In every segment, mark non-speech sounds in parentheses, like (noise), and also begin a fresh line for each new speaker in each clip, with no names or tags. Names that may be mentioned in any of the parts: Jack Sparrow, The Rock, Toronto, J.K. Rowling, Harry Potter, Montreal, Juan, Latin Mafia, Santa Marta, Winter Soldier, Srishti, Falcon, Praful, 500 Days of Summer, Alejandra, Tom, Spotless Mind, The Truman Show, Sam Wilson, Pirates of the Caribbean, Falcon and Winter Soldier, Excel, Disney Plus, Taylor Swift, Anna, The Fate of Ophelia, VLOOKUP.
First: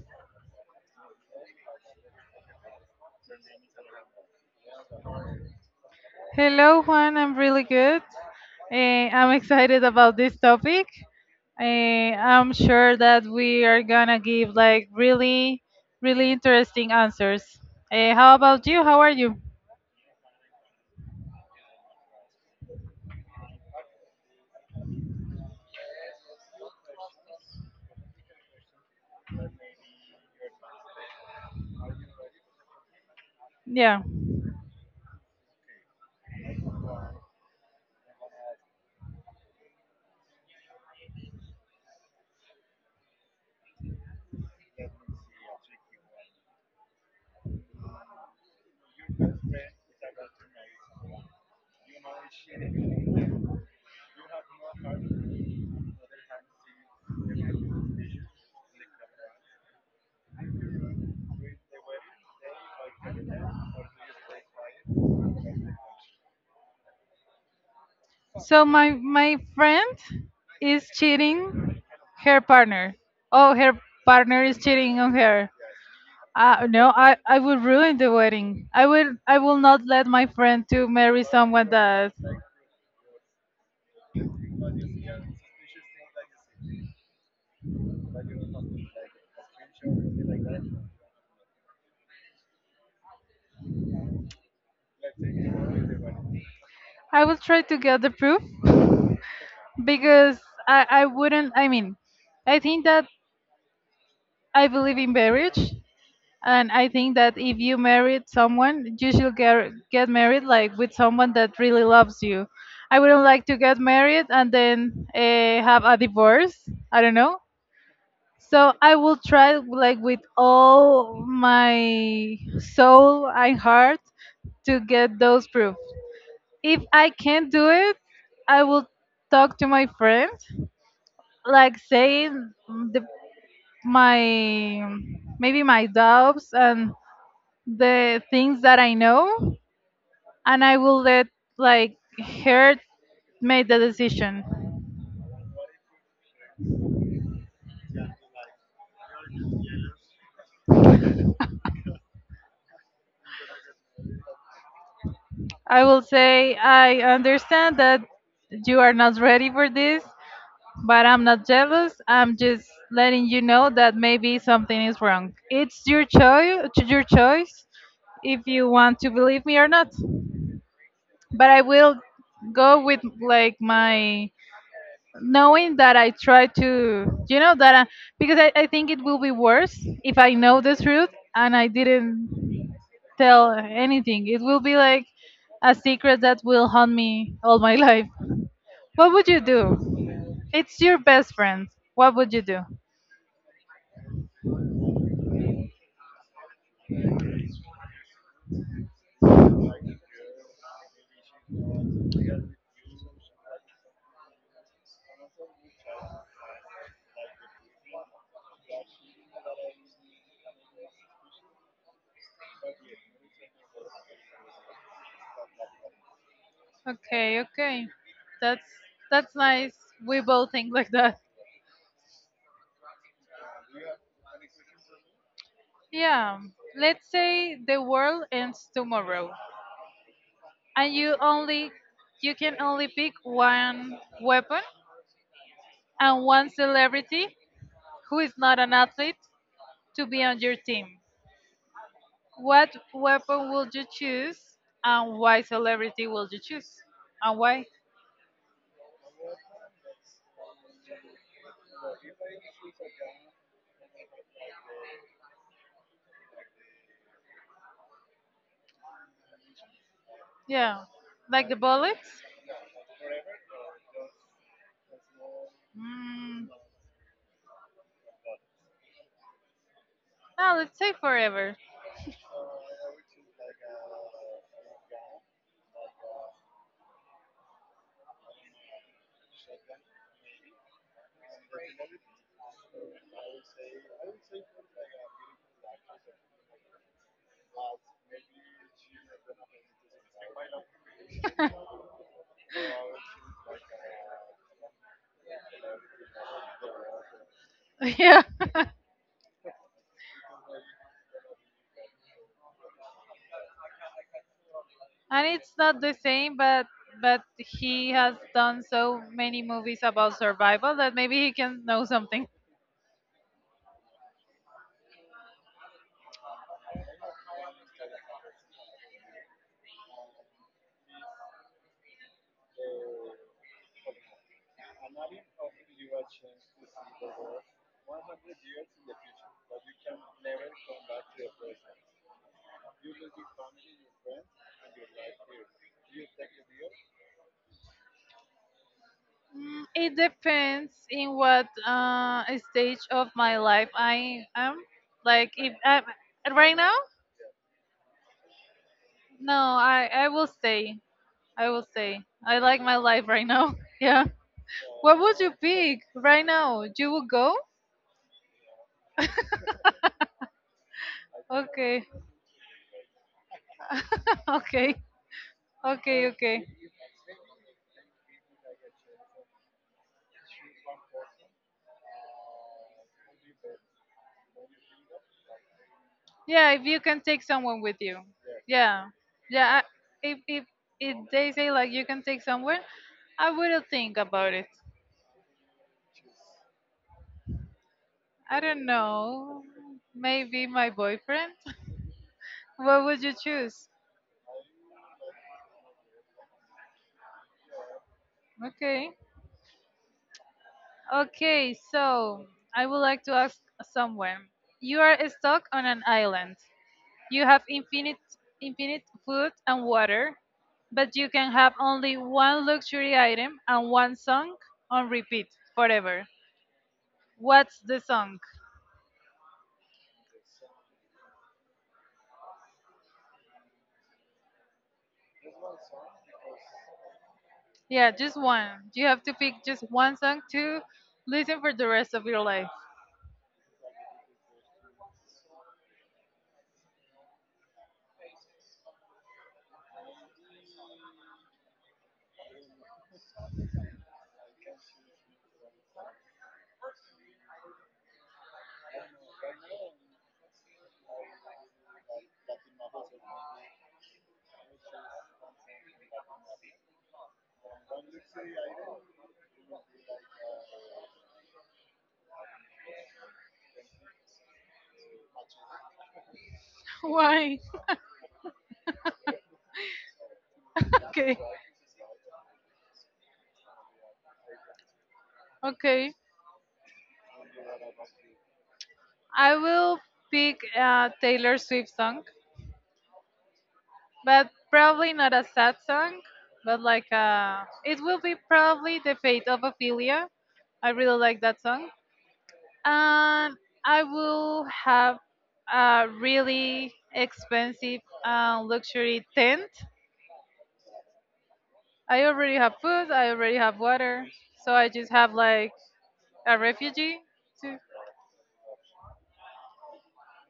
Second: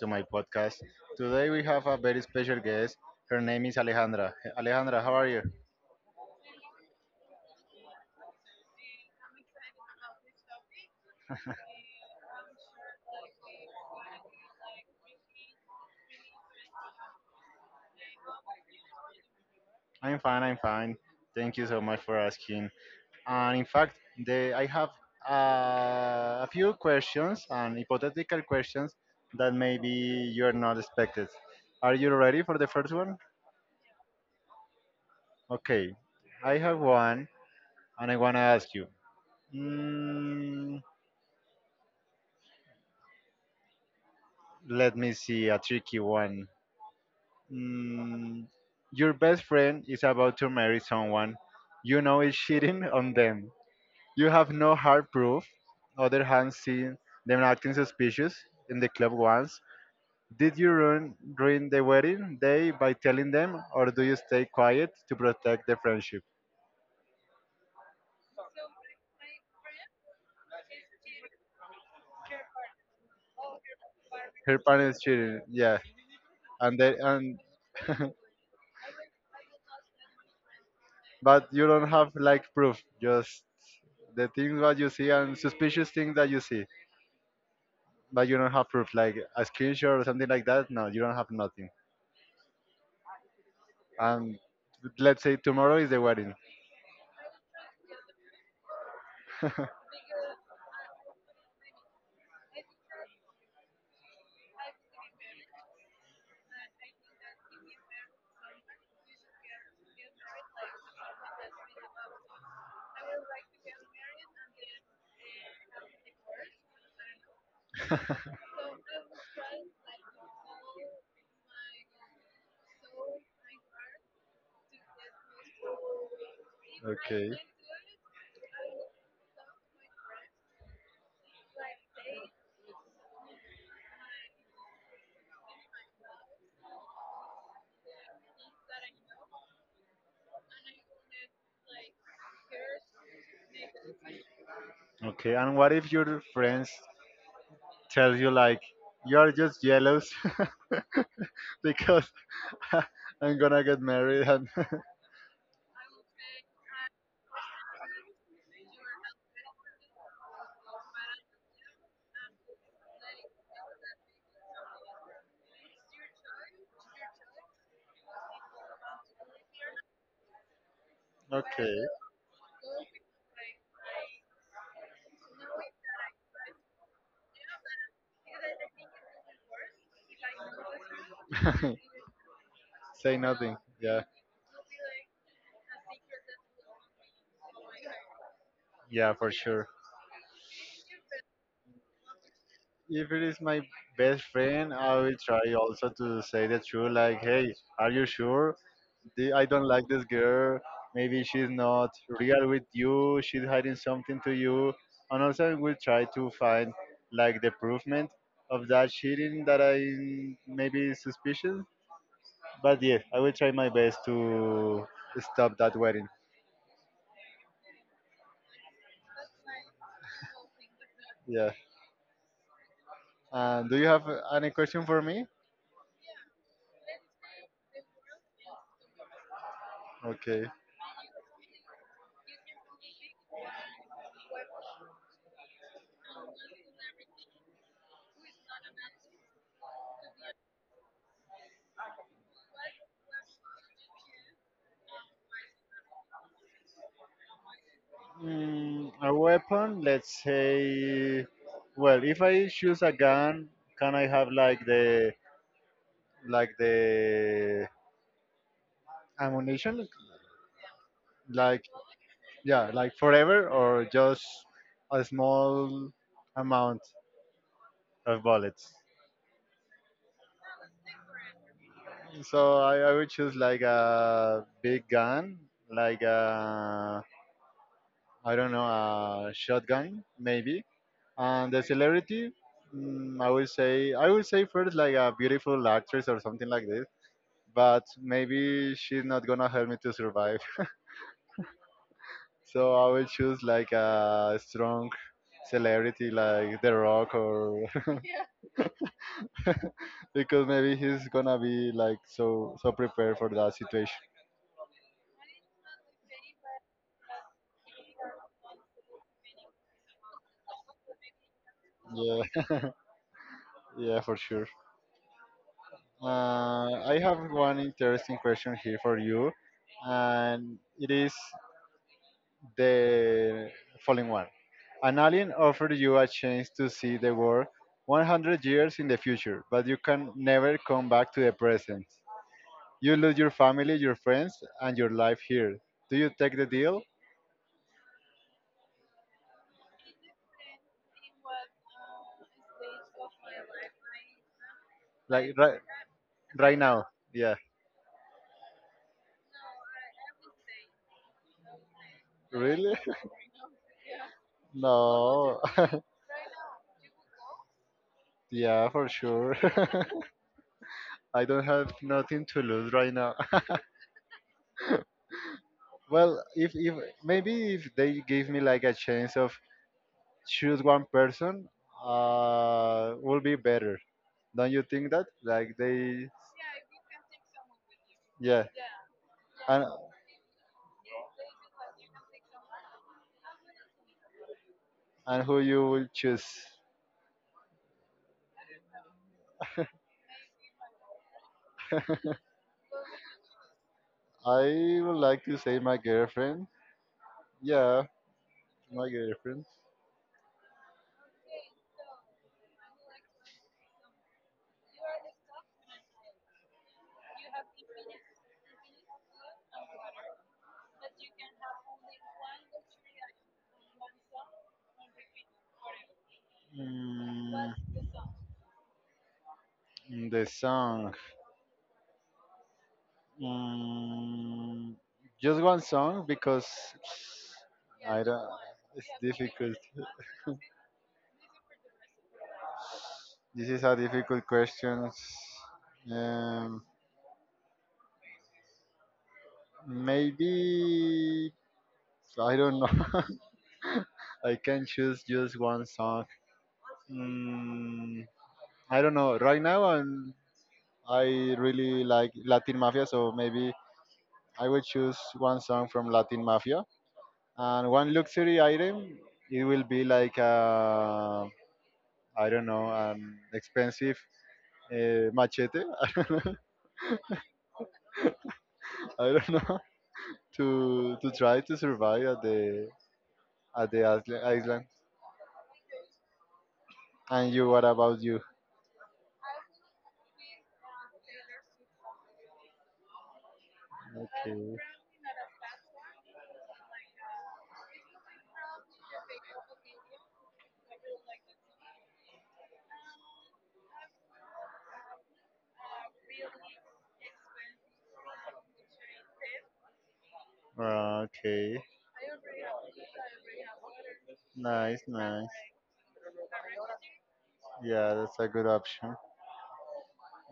to my podcast. Today we have a very special guest. Her name is Alejandra. Alejandra, how are you?
Hello, Juan. I'm really good. I'm excited about this topic. I'm sure that we are gonna give like really, really interesting answers. Eh, how about you? How are you?
I'm fine, I'm fine. Thank you so much for asking. And in fact, I have a few questions and hypothetical questions that maybe you are not expected. Are you ready for the first one?
Yeah.
Okay, I have one and I want to ask you. Mm, let me see a tricky one. Mm, your best friend is about to marry someone you know is cheating on them. You have no hard proof, other hand seen them acting suspicious in the club once. Did you ruin the wedding day by telling them, or do you stay quiet to protect the friendship?
So my friend is cheating her partner. Oh, her partner is
Her
cheating
parents
on
cheating,
her.
yeah, and
No,
they, and
I would ruin
(laughs)
the wedding. I will not let my friend to marry
but you
someone
don't have
that
like proof, just the things what you see and suspicious things that you see. But you don't have proof like a screenshot or something like that. No, you don't have nothing. And let's say tomorrow is the wedding.
I will try to get the proof because I wouldn't, I mean I think that I believe in marriage, and I think that if you married someone you should get married like with someone that really loves you. I wouldn't like to get married and then have a divorce, I don't know,
(laughs)
so I will try like with all my soul and heart to get those proof. If I
Okay.
can't do it, I will talk to my friend, like saying the my maybe my doubts and the things that I know, and I will let like her make the decision.
Okay. And what if your friends tells you like you're just jealous (laughs) because (laughs) I'm gonna get married and (laughs)
I will say I understand that you are not ready for this, but I'm not jealous. I'm just letting you know that maybe something is wrong. It's your choice if you want to believe me or not. But I
okay.
will go with like my knowing that I try to, that because I think it will be worse if I know the truth and I
(laughs)
didn't
Say
tell
nothing. Yeah.
anything. It will be like a secret that will haunt me all my (laughs) life. What
Yeah,
would
for
you
sure.
do? It's your best friend. What would you do?
If it is my best friend, I will try also to say the truth. Like, hey, are you sure? I don't like this girl. Maybe she's not real with you. She's hiding something to you. And also, we'll try to find like the provement of that cheating that I maybe suspicious. But yeah, I will try my best to stop that wedding.
Okay, okay. That's that's nice. We both think like that.
Yeah. And do you have any question for me?
Yeah. Let's say the world ends tomorrow,
Okay.
and you can only pick one weapon and one celebrity who is not an athlete to be on your team. What weapon will you choose, and why celebrity will you choose? And why?
A weapon, let's say, well, if I choose a gun, can I have like the ammunition,
Yeah. Like the
like
bullets?
yeah, like forever, or just a small
Mm,
amount of bullets?
no, let's say forever.
So I would choose like a big gun, like a I don't know a shotgun maybe, and the celebrity, I would say first like a beautiful actress or something like this. But maybe she's not gonna help me to survive. (laughs) So I will choose like a strong celebrity like The Rock or
(laughs)
(laughs)
Yeah. (laughs) And
because maybe he's gonna be like so so prepared for that situation.
it's not the same, but he has done so many movies about survival that maybe he can know something.
Yeah, (laughs) yeah, for sure. I have one interesting question here for you, and it is the following one. An alien offered you a chance to see the world 100 years in the future, but you can never come back to the present. You lose your family, your friends, and your life here. Do you take the deal?
Mm, it depends in what stage of my life I am. Like
Like
if
right,
I right
right
now,
now? Yeah.
no, I will stay. I will stay. I like
Really?
my life
(laughs)
right now. (laughs) Yeah. What would you
No. (laughs)
pick right now? You would go?
yeah, for sure. (laughs) I don't have
Okay.
nothing to lose right now.
(laughs) Okay.
(laughs)
Okay.
well,
Okay.
if maybe if they give me like a chance of choose one person, will be better. Don't you think that? Like they,
Yeah. If you can take someone with you.
yeah,
Yeah. Yeah.
and
I, if if if they say like you can take someone, I will think about it.
and who you will choose?
I don't know. Maybe my boyfriend? (laughs) What would you choose?
I would like to say my girlfriend. Yeah, my
Okay.
girlfriend.
Okay, so I would like to ask someone. You are stuck on an island. You have infinite food and water, but you can have only one luxury item and one song on repeat forever.
Mm,
What's the song?
the song. Mm, just one song because
Yeah,
I
just
don't.
one.
It's
You have to pick
difficult.
just one song to listen for the rest of your life.
This is a difficult question. Um, maybe I don't know. (laughs) I can choose just one song. Mm, I don't know. Right now, I really like Latin Mafia, so maybe I will choose one song from Latin Mafia. And one luxury item, it will be like, I don't know, an expensive machete. (laughs) I don't know.
(laughs) Why?
I don't know
(laughs)
to
Okay.
try to survive at the island.
Okay.
And you, what about you?
I will pick a Taylor Swift song, but
Okay.
probably not a sad song, but like it will be probably The Fate of Ophelia. I really like that song. And I will have a really expensive luxury tent.
Okay.
I already have food, I already have water, so I
Nice,
just have
nice.
like a refugee too.
Yeah, that's a good option.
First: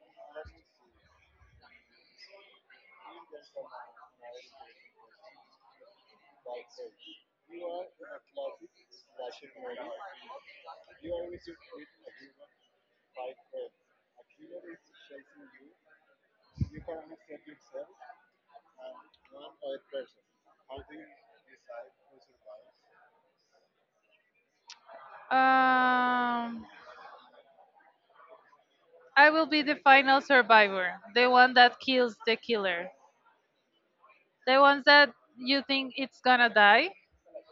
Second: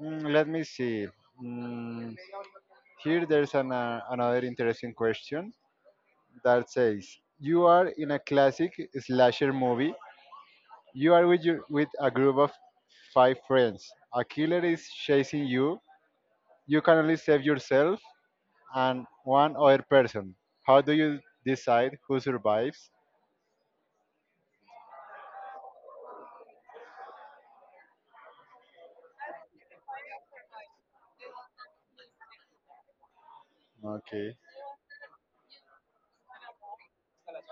Let me see. Mm, Here there's an, another interesting question that says, you are in a classic slasher movie. You are with, your, with a group of five friends. A killer is chasing you. You can only save yourself and one other person. How do you decide who survives?
Um, I will be the final survivor, the one that kills the killer.
Okay.
The ones that you think it's gonna die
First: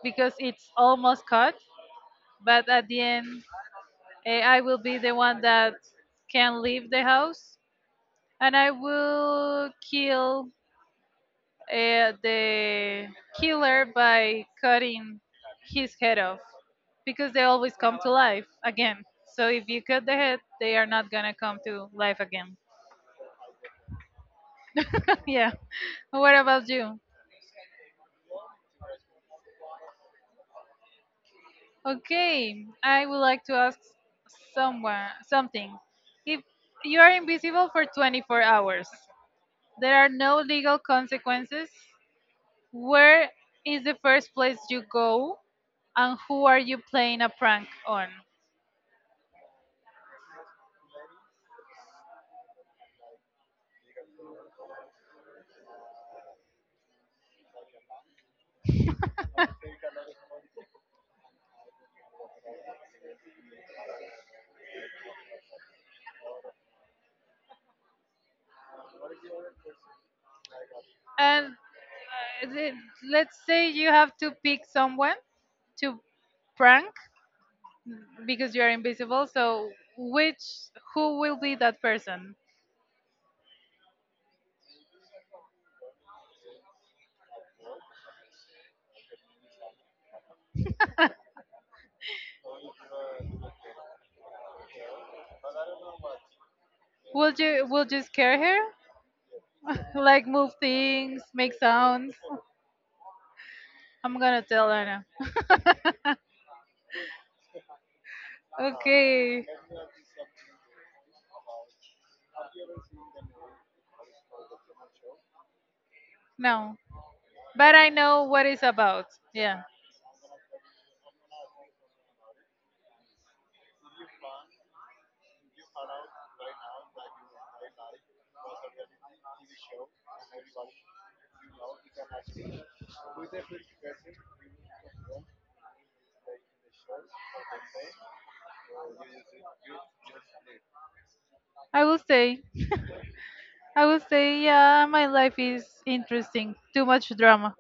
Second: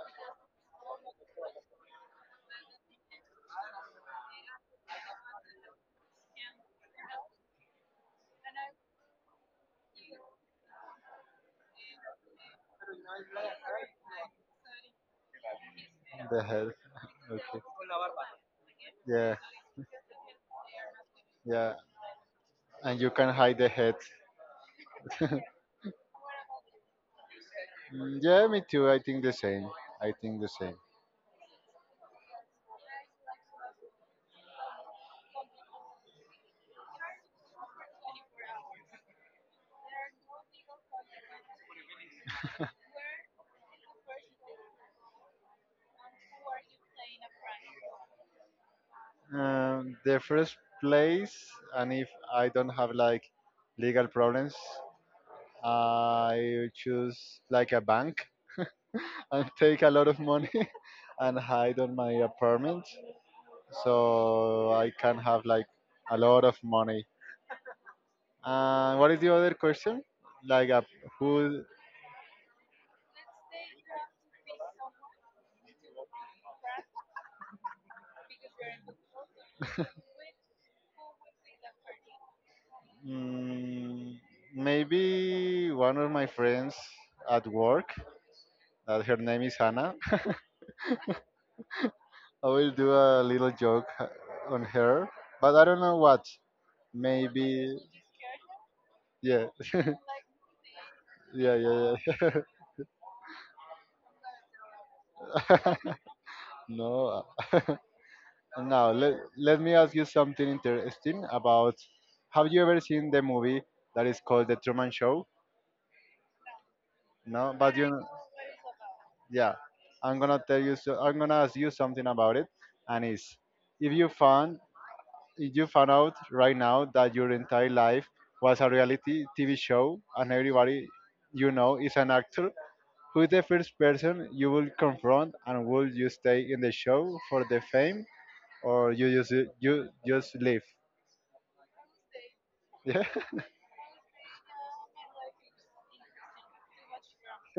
because it's almost cut, but at the end, I will be the one that can leave the house, and I will kill the killer by cutting his head off
The hell. (laughs)
because
Okay.
they always come to life again.
Yeah.
So if you cut the head, they are not gonna come
Yeah.
to life again.
And you can hide the head.
(laughs) Yeah. What about you?
Yeah, me too. I think the same. I think the same.
Okay, I would like to ask someone something. If you are invisible for 24 hours, there are no legal consequences. Where is the first place you go, and who are you playing a prank on?
The first place, and if I don't have like legal problems, I choose like a bank (laughs) and take a lot of money (laughs) and hide on my apartment so I can have like a lot of money. And what is the other question? Like, a,
And
who?
let's say you have to pick someone to prank because you are invisible. So, which who will be that person?
Mm, maybe one of my friends at work. That her name is Hannah. I will do a little joke (laughs) on her, but I don't know what. Maybe,
Will you scare her?
yeah, (laughs)
(laughs) Like move things, make
yeah, yeah,
sounds.
yeah.
I'm gonna tell Anna.
(laughs) no, (laughs) now let
Okay.
let me ask you something interesting about. Have you ever seen the movie that is called The Truman Show?
No.
No,
But
but
I
you,
know what it's about.
yeah,
Yeah.
I'm gonna tell you. So, I'm gonna ask you something about it, and it's if you found if you found out right now that your entire life was a reality TV show and everybody you know is an actor, who is the first person you will confront and will you stay in the show for the fame or you just leave? (laughs)
I will say.
Yeah.
I will say, yeah, my life is interesting. Too much drama.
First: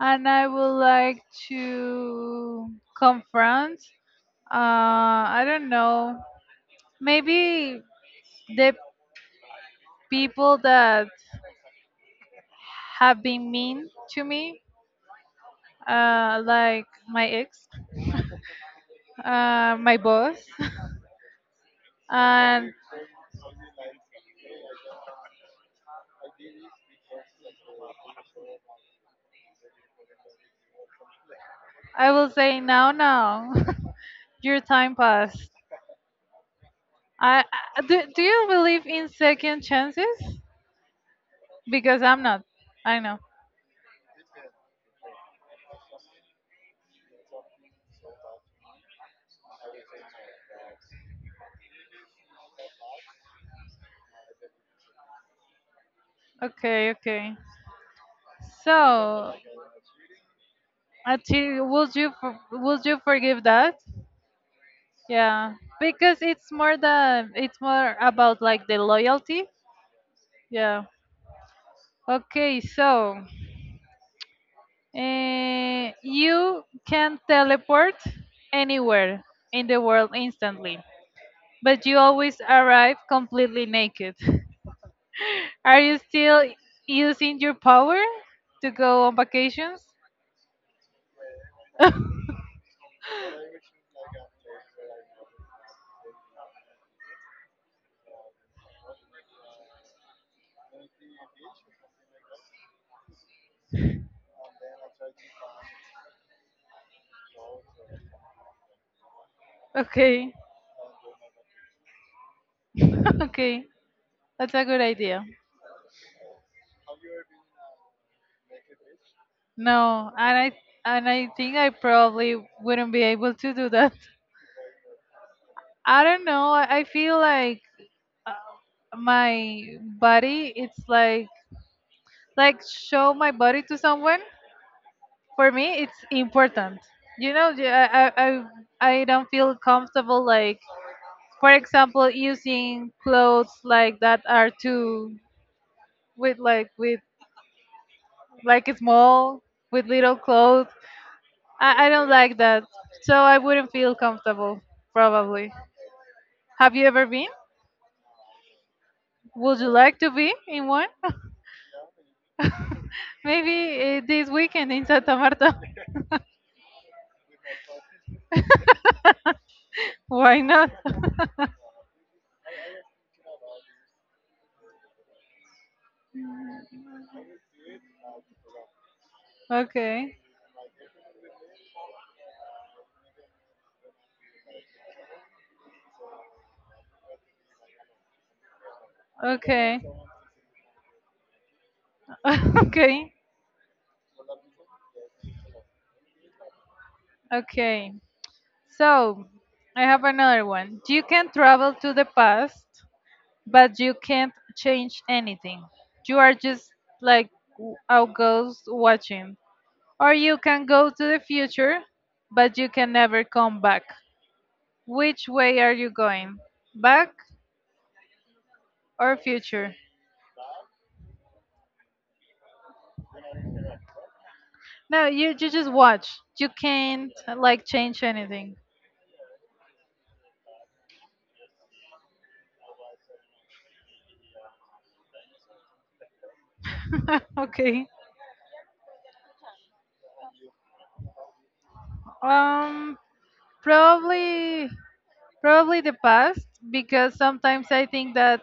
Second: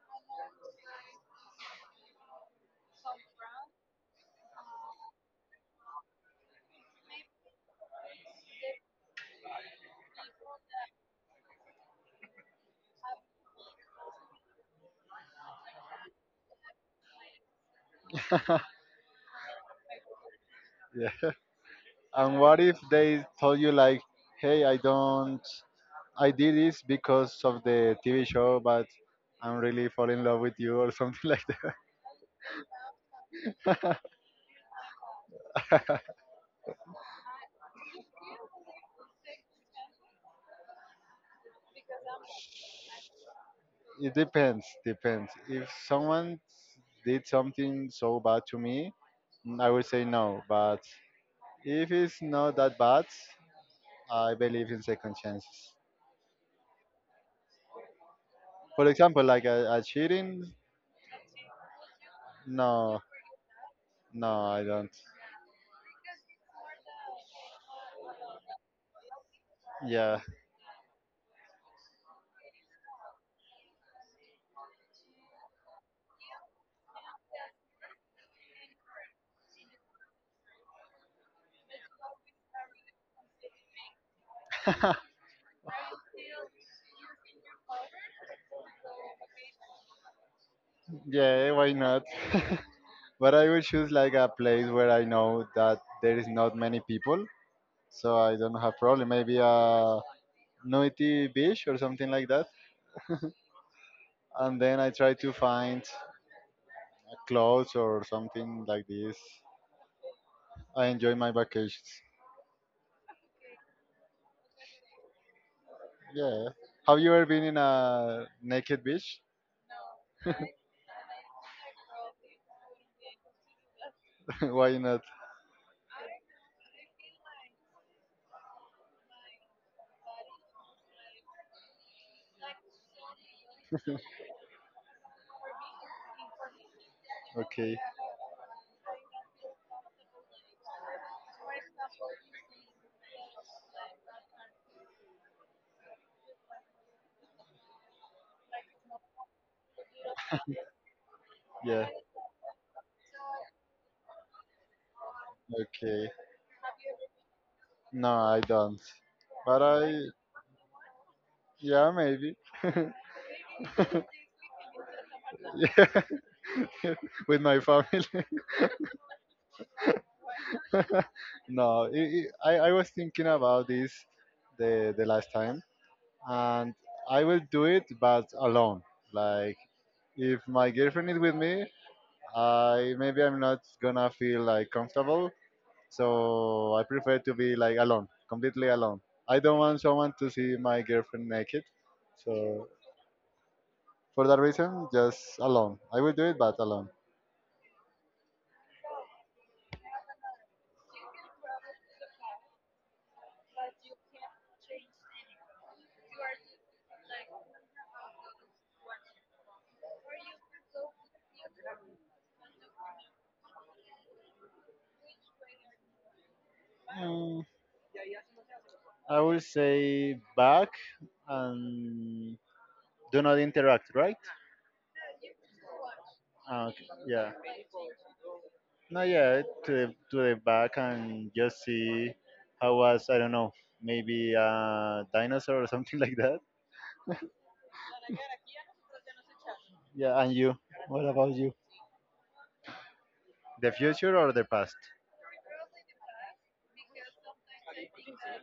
And I would like to confront, I don't know, maybe the people that have been mean to me, like my ex, my boss. (laughs)
yeah. And what
And
if they told you like, hey, I don't I did this because of the TV show, but I'm really falling in love with you or something (laughs) like
I will say, "No, no, (laughs) your time passed." I, I do. Do you believe in second chances? Because I'm not. I know.
it depends, depends. If someone did something so bad to me, I would say no. But if it's not that bad, I believe in second chances.
Okay, okay.
For example,
So,
like a cheating,
actually, would you
no,
forgive that?
no, I don't.
Yeah, because it's more about like the loyalty.
Yeah,
Yeah. Okay, so you can teleport anywhere in the world instantly, but you always arrive completely naked. (laughs)
(laughs)
Are you still using your power to go on vacations?
yeah, why not?
(laughs)
(laughs) but I would choose like a place where I know that there is not many people, so I don't have problem. Maybe a noisy beach or something like that. And then I try to find clothes or something like this.
Okay.
I enjoy my vacations.
(laughs) Okay, that's a good idea.
Yeah. Have you ever been in a naked beach?
No, and I think I probably wouldn't be able to do that.
(laughs) Why not?
I don't know. I feel like uh, my body. It's like show my body to someone, for me it's important, you know the-
Okay.
i i i I don't feel comfortable like, for example, using clothes like that are too with like small, with little clothes.
Yeah.
I don't like that, so I wouldn't feel comfortable probably.
Okay.
Have you ever been?
No, I don't. But
Would you
I,
like to be in one? (laughs)
yeah, maybe. (laughs)
Maybe this weekend in Santa Marta?
yeah. (laughs) With my family.
(laughs) Why not?
(laughs) no, I was thinking about this the last time. And I will do it, but alone.
(laughs)
Like
Okay.
if my girlfriend is with me, I maybe I'm not gonna feel like comfortable, so I prefer to be like alone, completely alone. I don't
Okay.
want someone to see my girlfriend naked,
(laughs)
so
Okay.
for that reason, just alone. I will do it, but alone.
Okay. So, I have another one. You can travel to the past, but you can't change anything. You are just like a ghost watching. Or you can go to the future, but you can never come back. Which way are you going? Back
Mm,
or
I will
future?
say back and do not interact, right?
No, you just watch. You
Ah, okay.
can't
Yeah.
like change anything.
No, yeah, to to the back and just see how was, I don't know, maybe a dinosaur or something (laughs) like that.
(laughs) Okay.
Yeah, and you, what about you?
Um,
The future or the
probably
past?
probably the past, because sometimes I think that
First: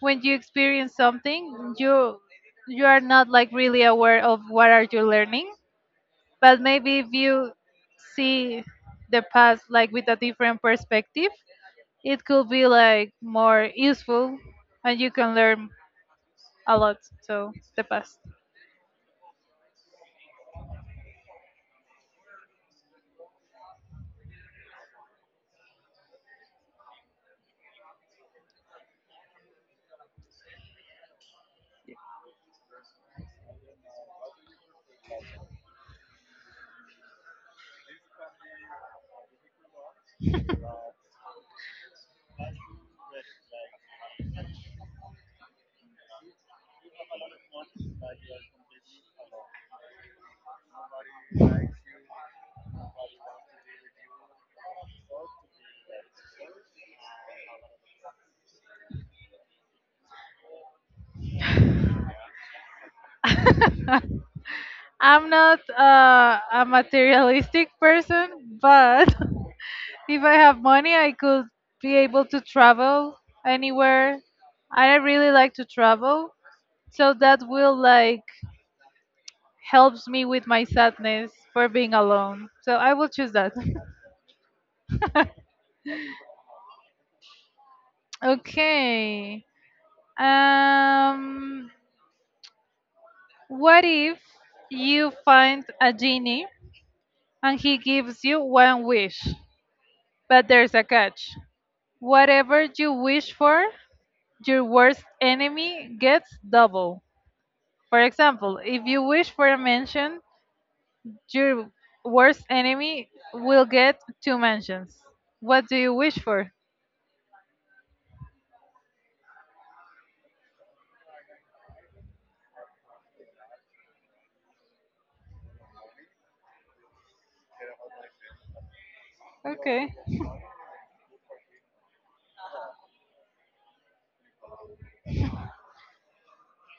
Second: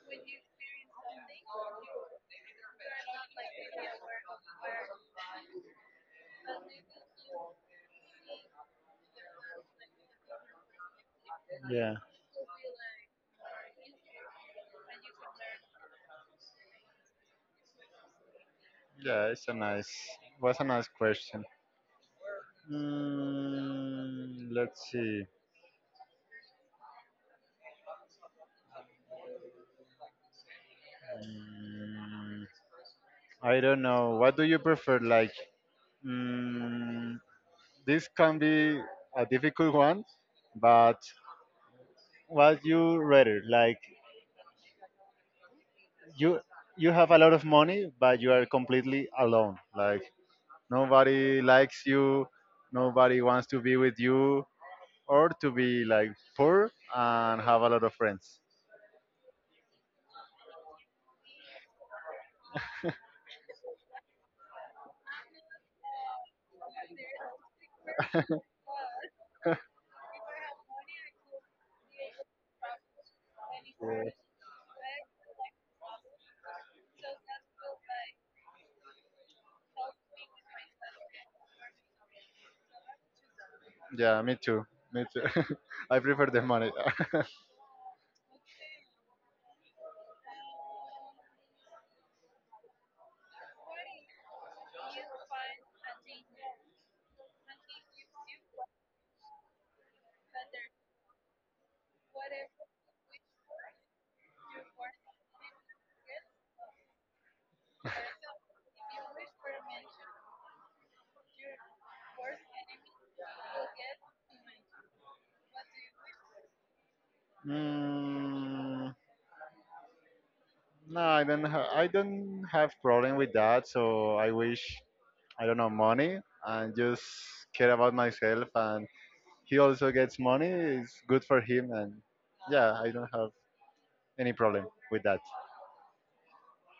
when you experience something, you are not like really aware of what are you learning, but maybe if you see the past like with a different perspective,
Yeah,
it could be like more useful, and you can learn a lot. So the past.
yeah, it's a nice, was a nice question. Let's see. Mm, I don't know. What do you prefer? Like, mm, this can be a difficult one, but what you read it like you have a lot of money but you are completely alone like nobody likes you nobody wants to be with you or to be like poor and have a lot of friends.
I'm not a materialistic person, but
(laughs)
(laughs) if I have money I could be able to travel
Yeah.
anywhere. I really like to travel, so that will like helps me with my sadness for being alone. So I will choose that. (laughs)
Yeah, me too. Me too. (laughs) I prefer the money.
Okay. Um, what if you find a genie and he gives you one wish, but there's a catch. Whatever you wish for, your worst enemy gets double. For example, if you wish for a mansion, your worst enemy will get two mansions. What do you wish for?
(laughs) mm, no, I don't. I don't have problem with that. So I wish I don't know money and just care about myself. And he
Okay.
also gets money. It's good for him. And yeah, I don't have any problem with that.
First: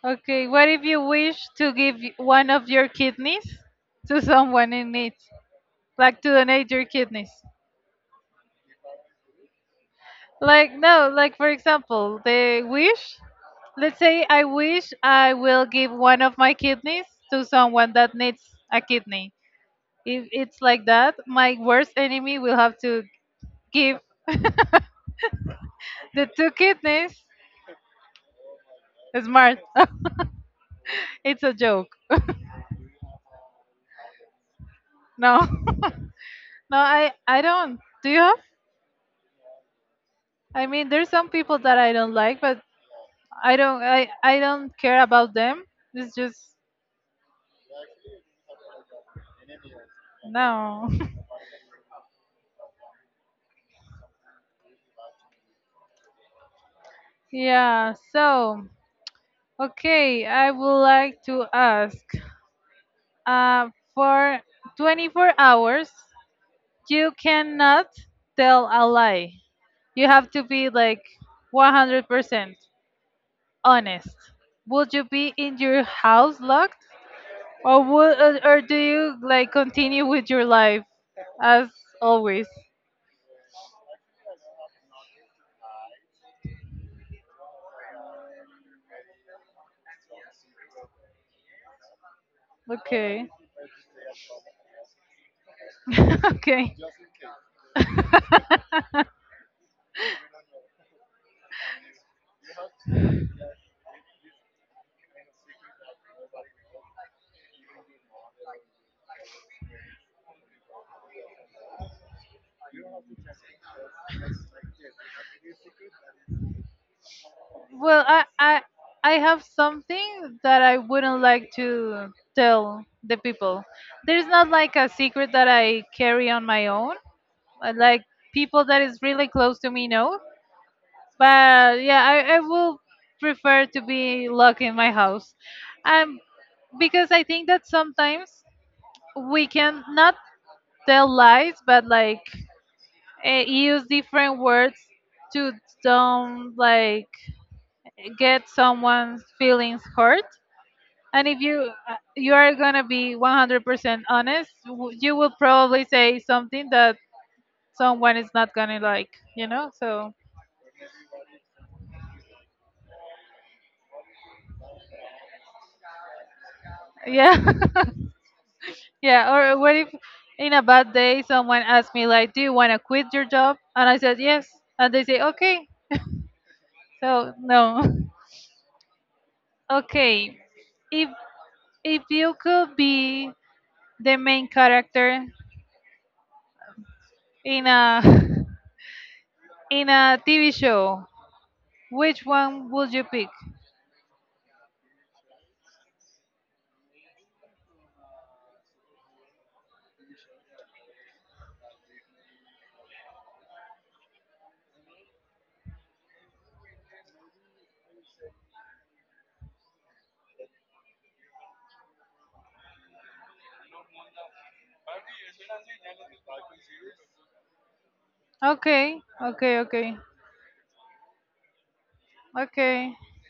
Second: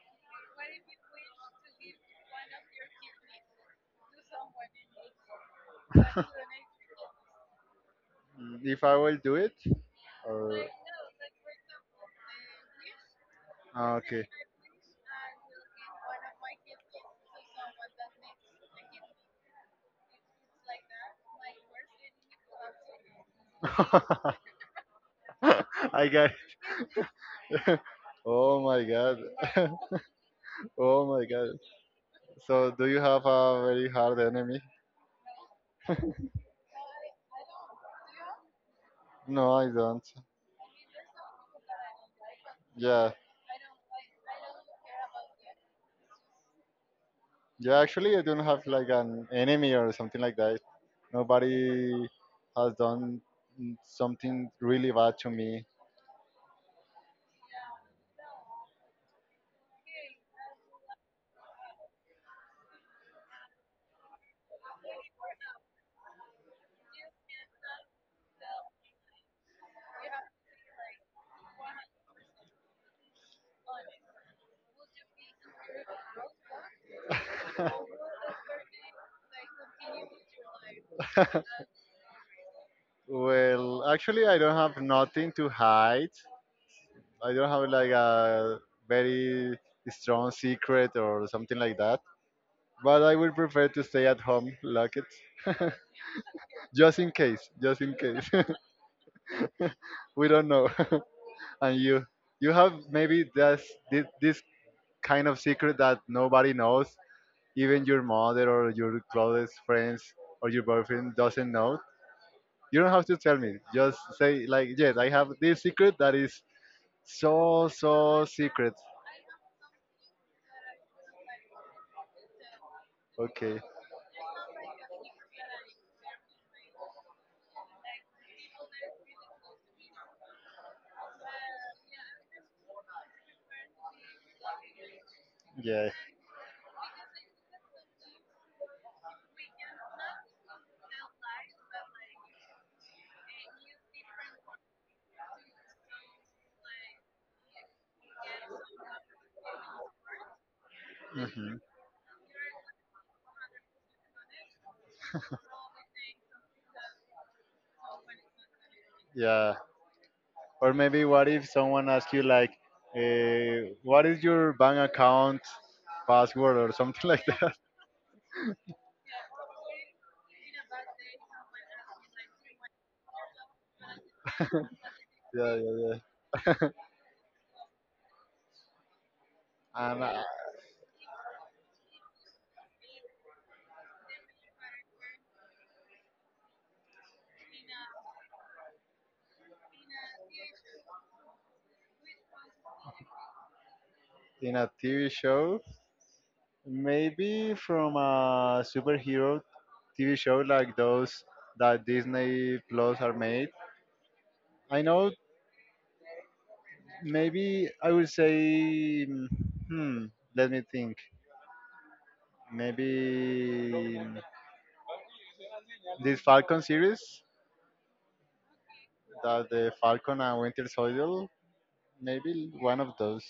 Okay, what if you wish to give one of your kidneys to someone in need? Like to
(laughs)
donate your kidneys?
If I will do it, or
Like, no, like for example, the wish.
ah,
Let's
okay,
say I wish I will give one of my kidneys to someone that needs a kidney. If it's like that, my worst enemy will have to give
(laughs) I
the
got
two kidneys.
it. (laughs) Oh my god.
Smart.
(laughs)
(laughs)
Oh my
It's a
god.
joke. (laughs)
So do you have a very hard enemy?
No. (laughs) No, I don't. Do you have?
No, I don't.
I mean, there's some people that I don't like, but
Yeah.
I don't care about them. It's just
Yeah, actually I don't have like an enemy or something like that.
no. (laughs)
Nobody has done something really bad to me.
Yeah, so okay, I would like to ask uh for 24 hours you cannot tell a lie. You have to be like 100% honest. Would you be in your house locked, or would
(laughs)
or do you like continue with your life as always?
Well, actually I don't have nothing to hide. I don't have like a very strong secret or something like that. But I
Okay.
would prefer to stay at home, lock it, (laughs)
(laughs) Okay.
just in case, just in case. (laughs)
(laughs)
we don't know. (laughs) and you have maybe this kind of secret that nobody knows, even your mother or your closest friends or your boyfriend doesn't know. You don't have to tell me. Just say like, yes, I have this secret that is so
Well,
so secret.
I have something that I wouldn't like to tell the
Okay.
people. There's not like a secret that I carry on my own. I like people that is really close to me know. But yeah, I will prefer to be locked in my house.
Yeah.
Um, because I think that sometimes we can not tell lies, but like use different words to don't like get someone's feelings hurt. And if
hmm
you you are gonna be 100% honest, you will probably say something that someone is not gonna like, you
Yeah.
know? So
Or maybe what if someone asks you like, what is your bank account password or something (laughs) like
yeah.
that?
(laughs) Yeah. Or what if in a bad day someone asks me like, "Do you wanna quit your job?" And I said yes, and they say
Yeah,
okay.
yeah, yeah.
So no. (laughs)
(laughs) and
Okay. If you could be the main character in a (laughs) in a TV show, which one would you pick?
in a TV show, maybe from a superhero TV show like those that Disney Plus are made. I know maybe I would say, hmm, let me think. Maybe this Falcon series
Okay,
that
okay,
the
okay.
Falcon and Winter Soldier maybe one of
Okay.
those.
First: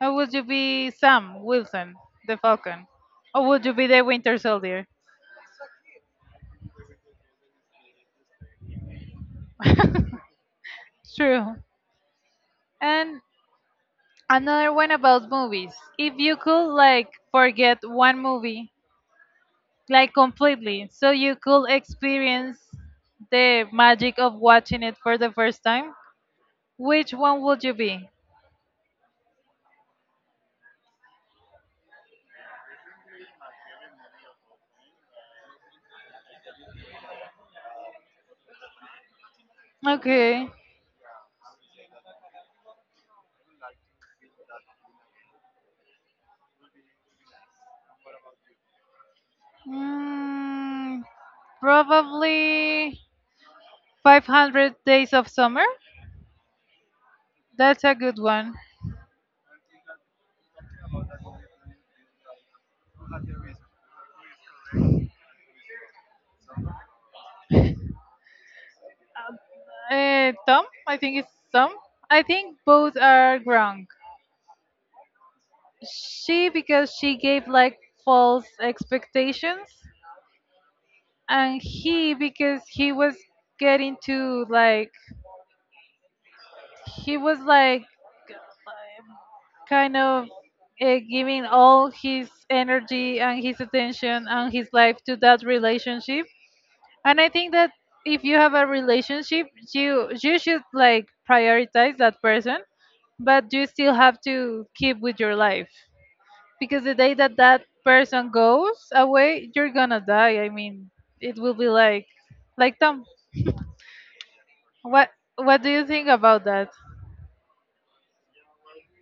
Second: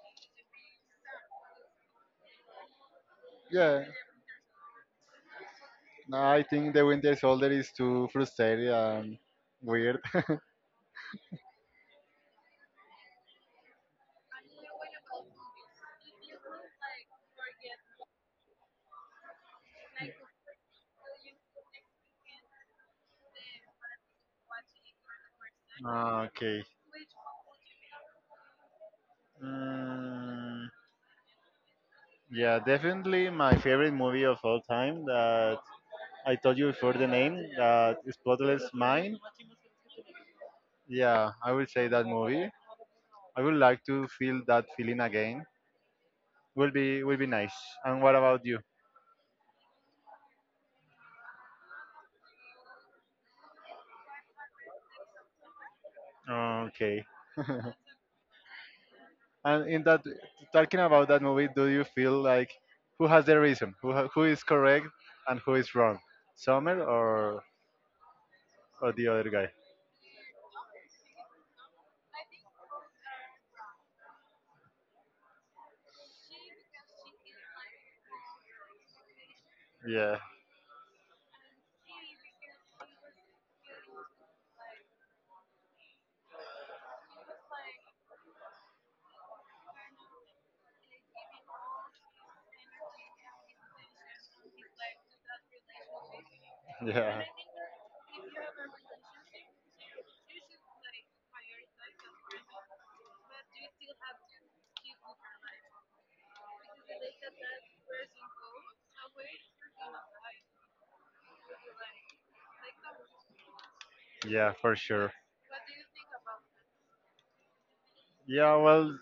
Or would you be Sam Wilson, the Falcon? Or would you
Yeah.
be the Winter Soldier?
No, I think the Winter Soldier is too frustrated and weird.
True. And another one about movies. If you could like forget one movie, like completely, so you could experience the magic of watching it for the first time,
(laughs) okay.
which one would you be?
Mm, yeah, definitely my favorite movie of all time that I told you before the name that is Spotless Mind.
Okay.
Yeah, I will say that movie. I would like to feel that feeling again. Will be nice. And what about you?
Mm, probably 500 Days of Summer.
Okay.
That's a good one.
And in that, talking about that movie, do you feel like who has the reason, who is correct and who is wrong, Summer or the other guy?
Tom, I think it's Tom. I think both are wrong. She because she gave like false expectations,
Yeah,
and he because he was getting to like he was like kind of giving all his energy and his attention and his life to that relationship. And
yeah.
I think that if you have a relationship, you should like prioritize that person but you still have to keep with your life because the day that that person goes away you're gonna die. I mean it will be like Tom.
Yeah, for
what
sure.
what do you think about that?
Yeah, well,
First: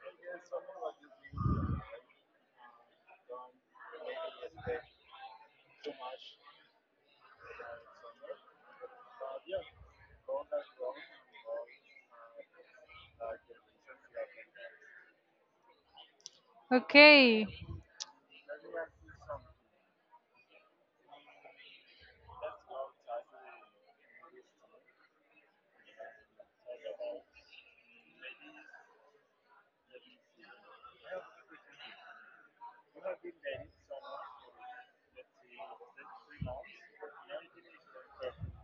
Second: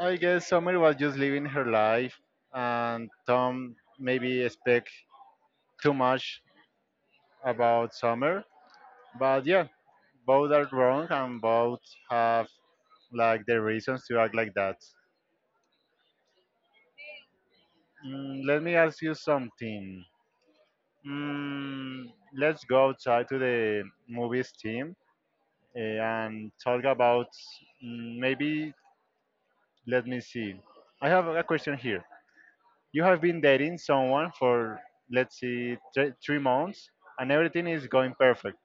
I guess Summer was just living her life, and Tom maybe expect too much about summer. But yeah, both are wrong and both have like their reasons to act like that.
Okay,
Let me ask you something. Mm, let's go outside to the movies team and talk about maybe. Let me see. I have a question here. You have been dating someone for 3 months, and everything is going perfect.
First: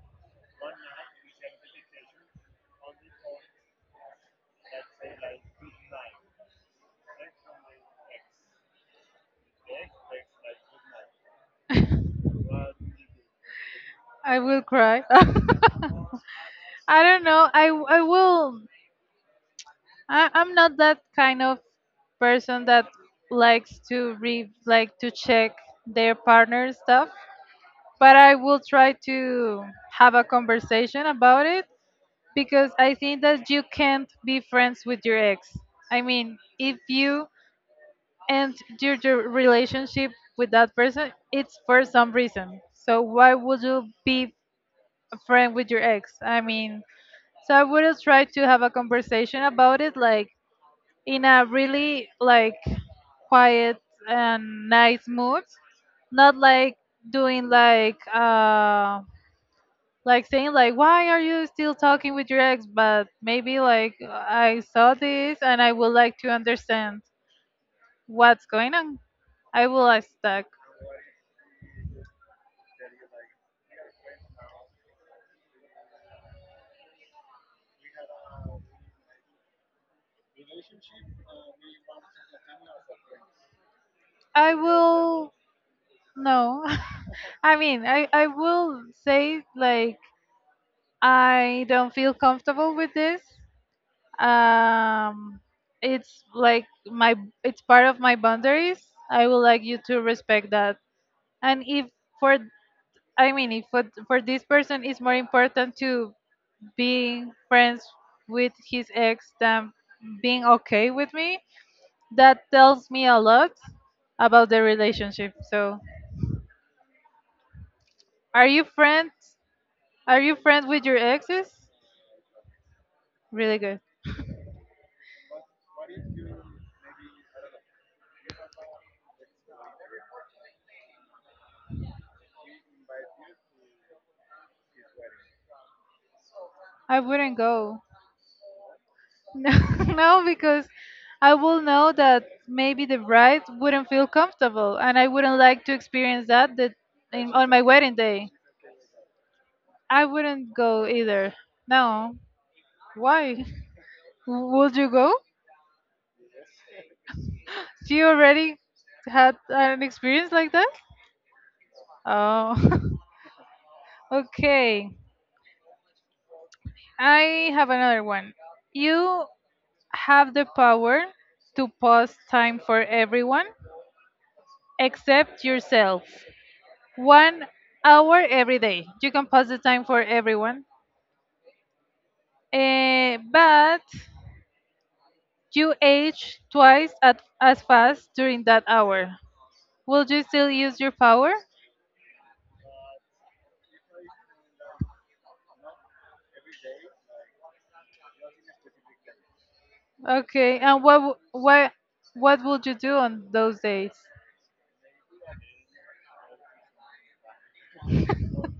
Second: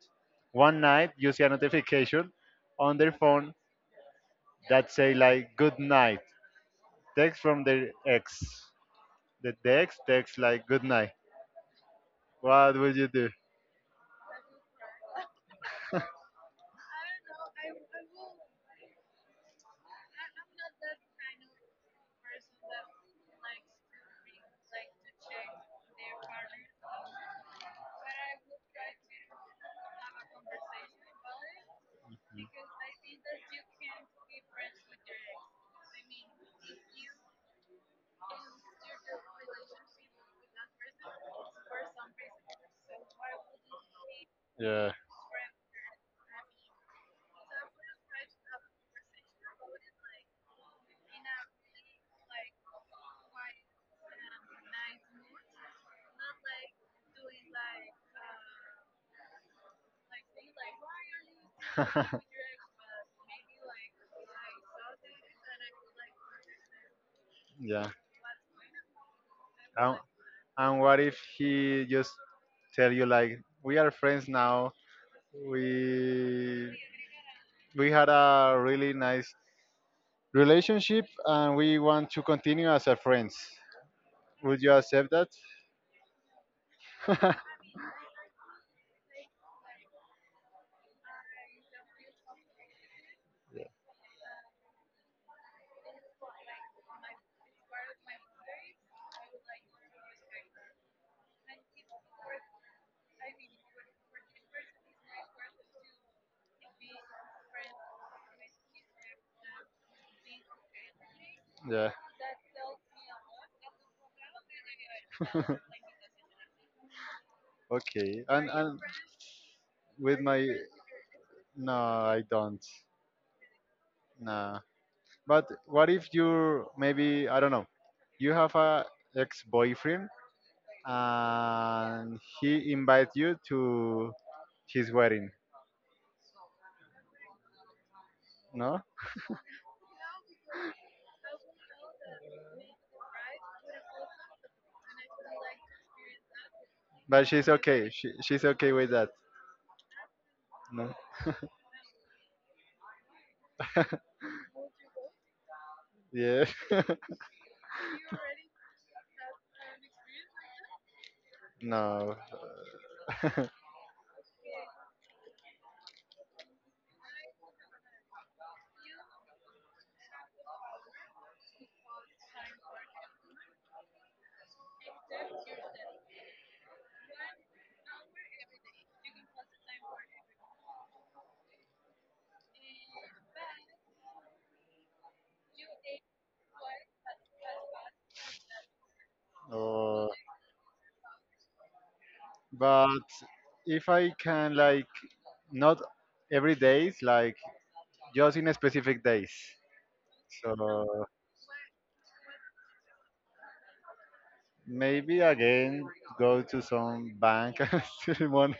One night, you see a notification on their phone that say like good night. Text from their ex. The ex text like good night. What would you do?
I will cry. (laughs) I don't know, I will, I'm not that kind of person that likes to re like to check their partner stuff, but I will try to have a conversation about it because I think that you can't be friends with your ex. I mean, if you end your relationship with that person, it's for some reason. So why would you be
Yeah.
a friend with your ex? I mean, so I would have tried to have a conversation about it, like in a really like quiet and nice mood, not like doing like saying like why are you still talking with your
(laughs)
ex, but maybe like I saw this and I would like to understand
yeah.
what's going on. I will
And,
ask that.
and what if he just tell you like we are friends now. We we had a really nice relationship and we want to continue as a friends.
I
Would you accept that?
will no. (laughs) I mean, I will say like I don't feel comfortable with this, um it's like my, it's part of my boundaries, I would like you to respect that. And if for, I mean if for this person it's more important to being friends with his ex than being okay with me.
(laughs) yeah.
That tells me a lot about the relationship.
(laughs)
So,
Okay.
are
And
you
and
friends? Are
with
you
my
friends with your exes?
no, I don't.
Really good.
Nah. But what if you maybe I don't know. You have a ex-boyfriend and he invites you to his wedding.
I wouldn't go. (laughs)
No?
No, no, because I will know that maybe the bride wouldn't feel comfortable, and I wouldn't like to experience that,
But she's
on my
okay.
wedding day.
She's okay with that.
I wouldn't go
No.
either. No. Why? (laughs) Would you go?
Yeah. (laughs)
Do you already had an experience like that?
no.
Oh.
(laughs)
(laughs) Okay. I have another one. You have the power to pause time for everyone except yourself. 1 hour every day. You can pause the time for everyone. Eh, but you age twice at, as fast during that hour. Will
Oh,
you still use your power?
but if I can like not every day, like just in specific days. So
Okay. And what what what would you do on those days?
maybe again go to some bank (laughs) ceremony.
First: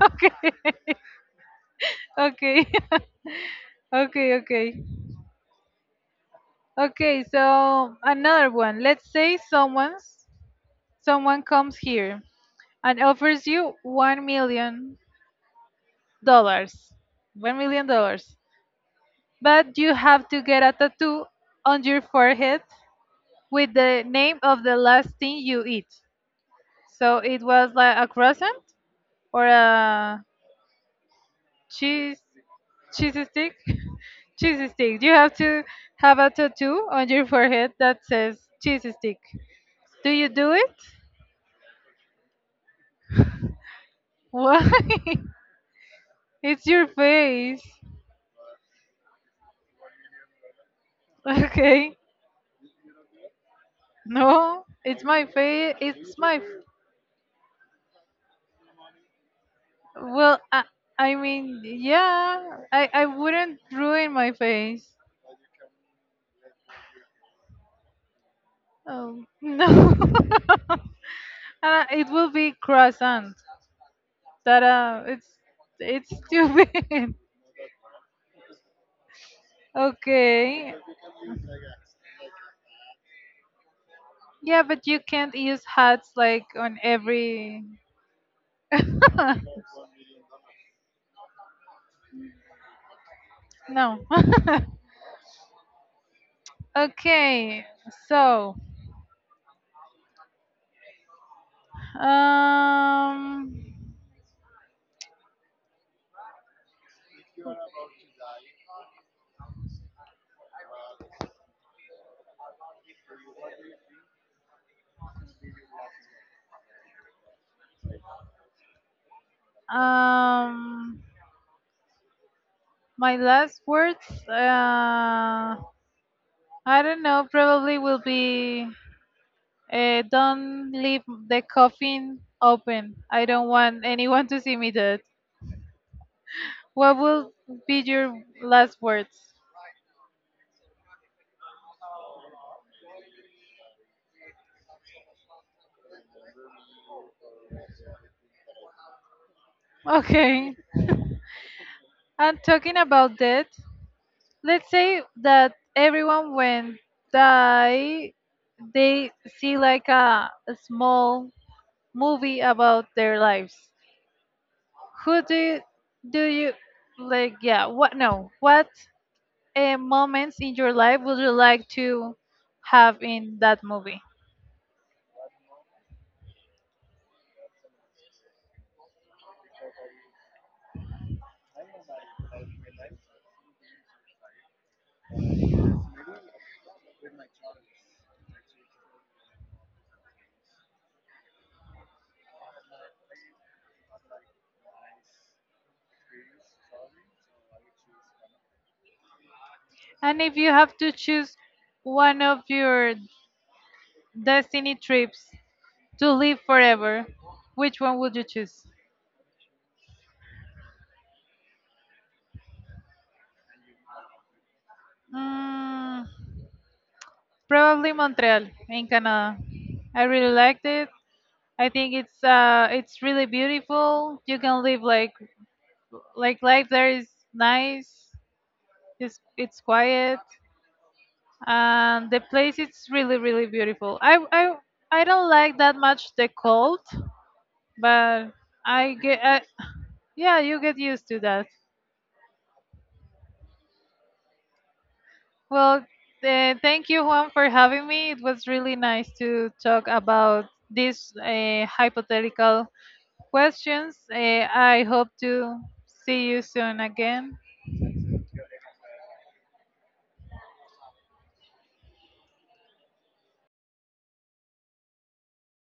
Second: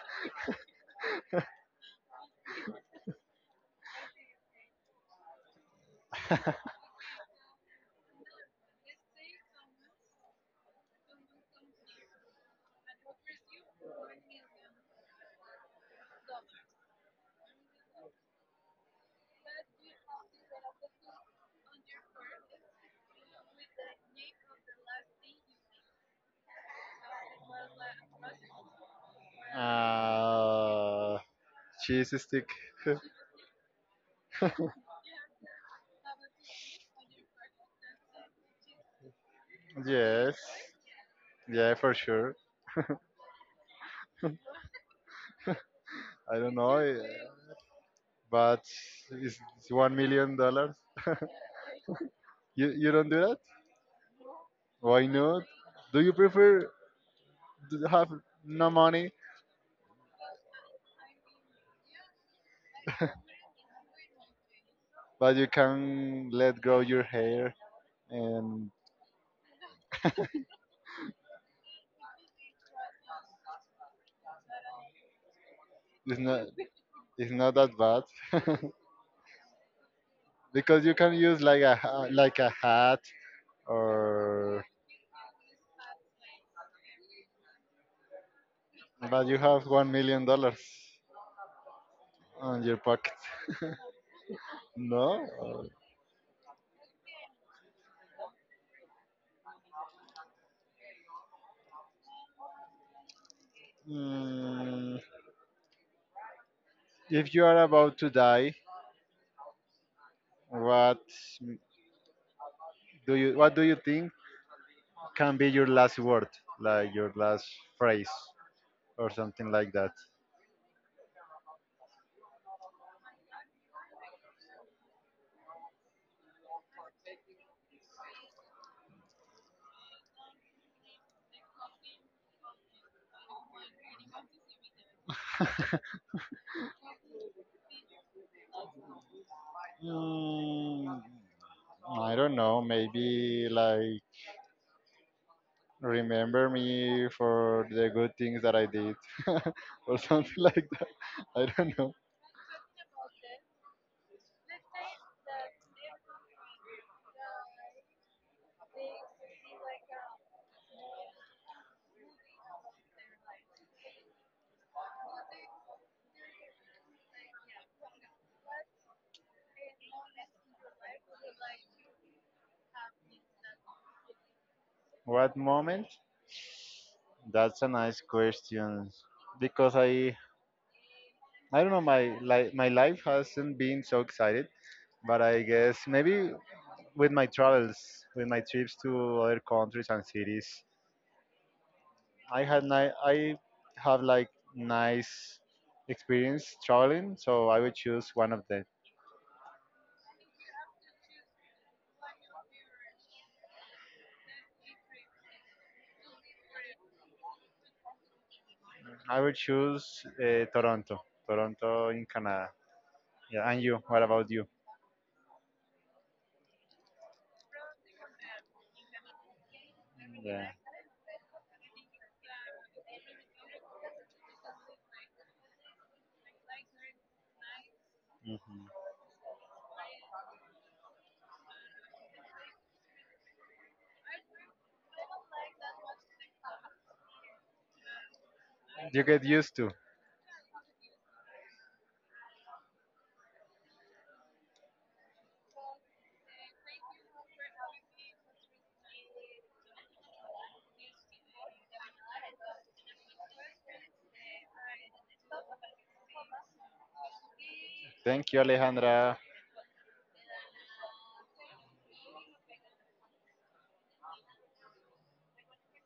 Okay. (laughs) Okay. (laughs) Okay, okay, okay, so another one. Let's say someone comes here and offers you $1 million, $1 million, but you have to get a tattoo on your forehead with the name of the last thing you eat. So it was like a croissant or a
Uh, cheese
cheese
stick. (laughs)
cheesy stick. (laughs) Cheesy stick, you have to have a tattoo on your forehead that says cheesy stick. Do you
yes.
do it?
Yeah, for sure.
Why?
I
(laughs)
don't
It's
know,
your
eh,
face.
but it's $1 million.
Okay,
You you don't do that?
no, it's
Why
my
not?
face,
Do you
it's my f-,
prefer to have no money,
well I mean yeah, I wouldn't ruin my face.
but you can let grow your hair and
(laughs) No. (laughs) It will be croissant. That it's
it's not.
stupid.
It's not that bad
(laughs)
(laughs)
Okay.
because you can use like like a hat
Yeah,
or
but you can't use hats like on every.
but you
(laughs)
have $1 million on your pocket. (laughs)
No.
No.
(laughs) Okay, so um
Mm, if you are about to die, what what do you think can be your last word, like your last phrase or something like that?
um my last words, I don't know, probably will be, don't leave the coffin open. I don't want anyone to see me dead. What will be your last words? (laughs)
Mm, I don't know. Maybe like remember me for the good things that I did (laughs) or something
Okay.
like that. I don't know.
And talking about death, let's say that everyone when die they see like a small movie about their lives. Who do you like yeah what no what moments in your life would you like to have in that movie?
What moment? That's a nice question because I don't know my like my life hasn't been so excited, but I guess maybe with my travels, with my trips to other countries and cities, I have like nice experience traveling, so I would choose one of them.
And if you have to choose one of your destiny trips to live forever, which one would you choose?
I would choose Toronto, Toronto in Canada. Yeah, and you? What about you?
Mm, probably Montreal in Canada. I really
Yeah.
liked it. I think it's really beautiful. You can live like life there is nice.
mhm.
It's quiet and the place is really really beautiful. I I don't like that much the cold, but I
You
get
get used to.
yeah you get used to that. Well, thank you Juan for having me. It was really nice to talk about this hypothetical questions. I hope to see you soon again.
Thank you, Alejandra.